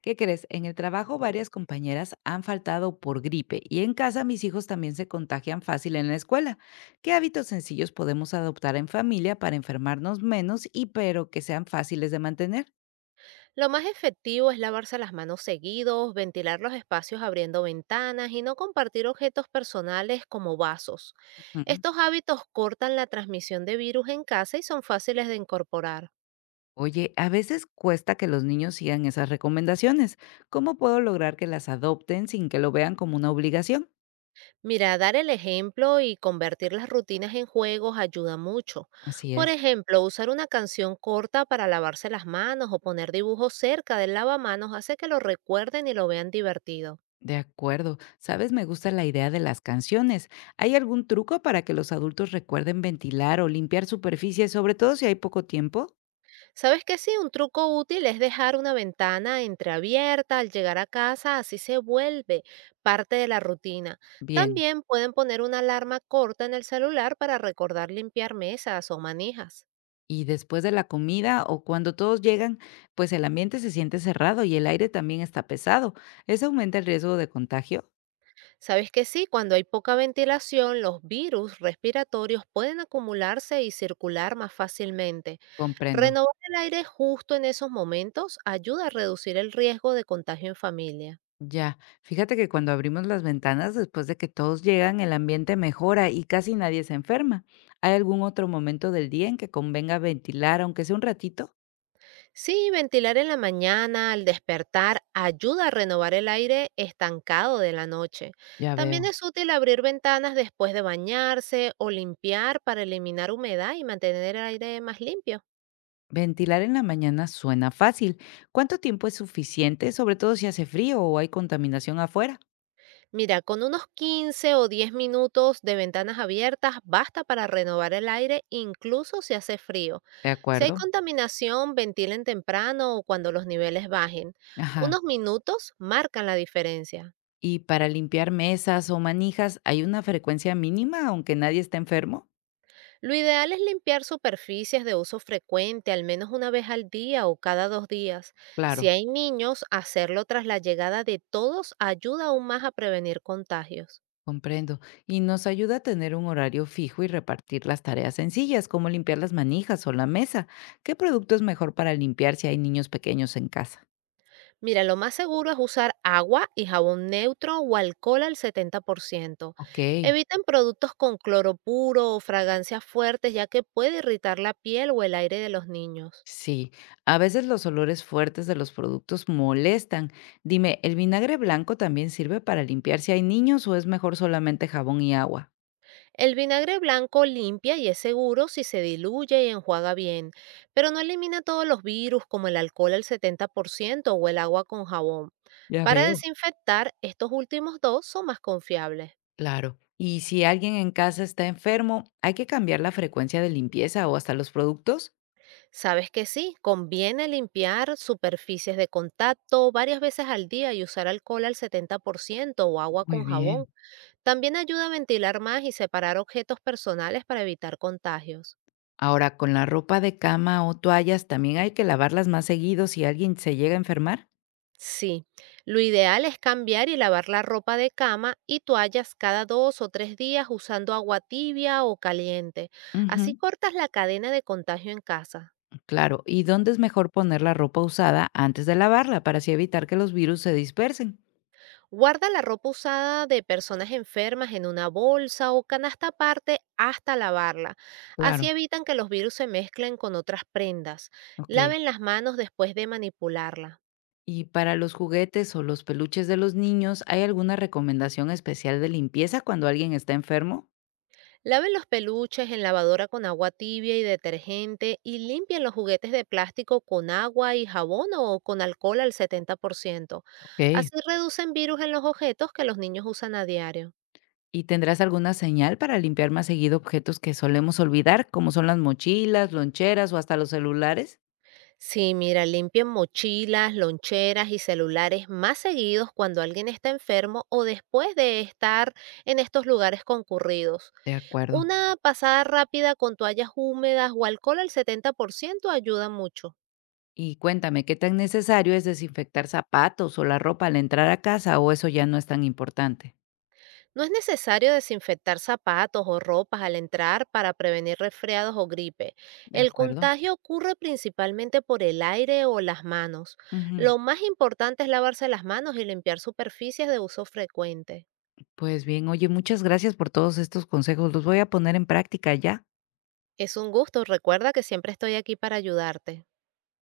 ¿Qué crees? En el trabajo varias compañeras han faltado por gripe y en casa mis hijos también se contagian fácil en la escuela. ¿Qué hábitos sencillos podemos adoptar en familia para enfermarnos menos pero que sean fáciles de mantener? Lo más efectivo es lavarse las manos seguidos, ventilar los espacios abriendo ventanas y no compartir objetos personales como vasos. Ujú. Estos hábitos cortan la transmisión de virus en casa y son fáciles de incorporar. Oye, a veces cuesta que los niños sigan esas recomendaciones. ¿Cómo puedo lograr que las adopten sin que lo vean como una obligación? Mira, dar el ejemplo y convertir las rutinas en juegos ayuda mucho. Así Por es. ejemplo, usar una canción corta para lavarse las manos o poner dibujos cerca del lavamanos hace que lo recuerden y lo vean divertido. De acuerdo. Sabes, me gusta la idea de las canciones. ¿Hay algún truco para que los adultos recuerden ventilar o limpiar superficies, sobre todo si hay poco tiempo? Sabes que sí, un truco útil es dejar una ventana entreabierta al llegar a casa, así se vuelve parte de la rutina. Bien. También pueden poner una alarma corta en el celular para recordar limpiar mesas o manijas. Y después de la comida o cuando todos llegan, pues el ambiente se siente cerrado y el aire también está pesado. ¿Eso aumenta el riesgo de contagio? Sabes que sí, cuando hay poca ventilación, los virus respiratorios pueden acumularse y circular más fácilmente. Comprendo. Renovar el aire justo en esos momentos ayuda a reducir el riesgo de contagio en familia. Ya. Fíjate que cuando abrimos las ventanas, después de que todos llegan, el ambiente mejora y casi nadie se enferma. ¿Hay algún otro momento del día en que convenga ventilar, aunque sea un ratito? Sí, ventilar en la mañana al despertar ayuda a renovar el aire estancado de la noche. Ya También veo. es útil abrir ventanas después de bañarse o limpiar para eliminar humedad y mantener el aire más limpio. Ventilar en la mañana suena fácil. ¿Cuánto tiempo es suficiente? Sobre todo si hace frío o hay contaminación afuera. Mira, con unos 15 o 10 minutos de ventanas abiertas basta para renovar el aire incluso si hace frío. ¿De Si hay acuerdo? contaminación, ventilen temprano o cuando los niveles bajen. Ajá. Unos minutos marcan la diferencia. ¿Y para limpiar mesas o manijas hay una frecuencia mínima aunque nadie esté enfermo? Lo ideal es limpiar superficies de uso frecuente al menos una vez al día o cada dos días. Si Claro, hay niños, hacerlo tras la llegada de todos ayuda aún más a prevenir contagios. comprendo. Y nos ayuda a tener un horario fijo y repartir las tareas sencillas, como limpiar las manijas o la mesa. ¿Qué producto es mejor para limpiar si hay niños pequeños en casa? Mira, lo más seguro es usar agua y jabón neutro o alcohol al 70%. Ok. Eviten productos con cloro puro o fragancias fuertes, ya que puede irritar la piel o el aire de los niños. Sí, a veces los olores fuertes de los productos molestan. Dime, ¿el vinagre blanco también sirve para limpiar si hay niños o es mejor solamente jabón y agua? El vinagre blanco limpia y es seguro si se diluye y enjuaga bien, pero no elimina todos los virus como el alcohol al 70% o el agua con jabón. Ya Para veo. desinfectar, estos últimos dos son más confiables. Claro. ¿Y si alguien en casa está enfermo, hay que cambiar la frecuencia de limpieza o hasta los productos? Sabes que sí, conviene limpiar superficies de contacto varias veces al día y usar alcohol al 70% o agua Muy con jabón. bien. También ayuda a ventilar más y separar objetos personales para evitar contagios. Ahora, con la ropa de cama o toallas, ¿también hay que lavarlas más seguido si alguien se llega a enfermar? Sí, lo ideal es cambiar y lavar la ropa de cama y toallas cada dos o tres días usando agua tibia o caliente. Ujú, Así cortas la cadena de contagio en casa. claro. ¿Y dónde es mejor poner la ropa usada antes de lavarla para así evitar que los virus se dispersen? Guarda la ropa usada de personas enfermas en una bolsa o canasta aparte hasta lavarla. Claro. Así evitan que los virus se mezclen con otras prendas. Ok. Laven las manos después de manipularla. Y para los juguetes o los peluches de los niños, ¿hay alguna recomendación especial de limpieza cuando alguien está enfermo? Laven los peluches en lavadora con agua tibia y detergente, y limpien los juguetes de plástico con agua y jabón o con alcohol al 70%. Ok. Así reducen virus en los objetos que los niños usan a diario. ¿Y tendrás alguna señal para limpiar más seguido objetos que solemos olvidar, como son las mochilas, loncheras o hasta los celulares? Sí, mira, limpien mochilas, loncheras y celulares más seguidos cuando alguien está enfermo o después de estar en estos lugares concurridos. De acuerdo. Una pasada rápida con toallas húmedas o alcohol al 70% ayuda mucho. Y cuéntame, ¿qué tan necesario es desinfectar zapatos o la ropa al entrar a casa o eso ya no es tan importante? No es necesario desinfectar zapatos o ropas al entrar para prevenir resfriados o gripe. De El acuerdo. contagio ocurre principalmente por el aire o las manos. Ujú. Lo más importante es lavarse las manos y limpiar superficies de uso frecuente. Pues bien, oye, muchas gracias por todos estos consejos. Los voy a poner en práctica ya. Es un gusto, recuerda que siempre estoy aquí para ayudarte.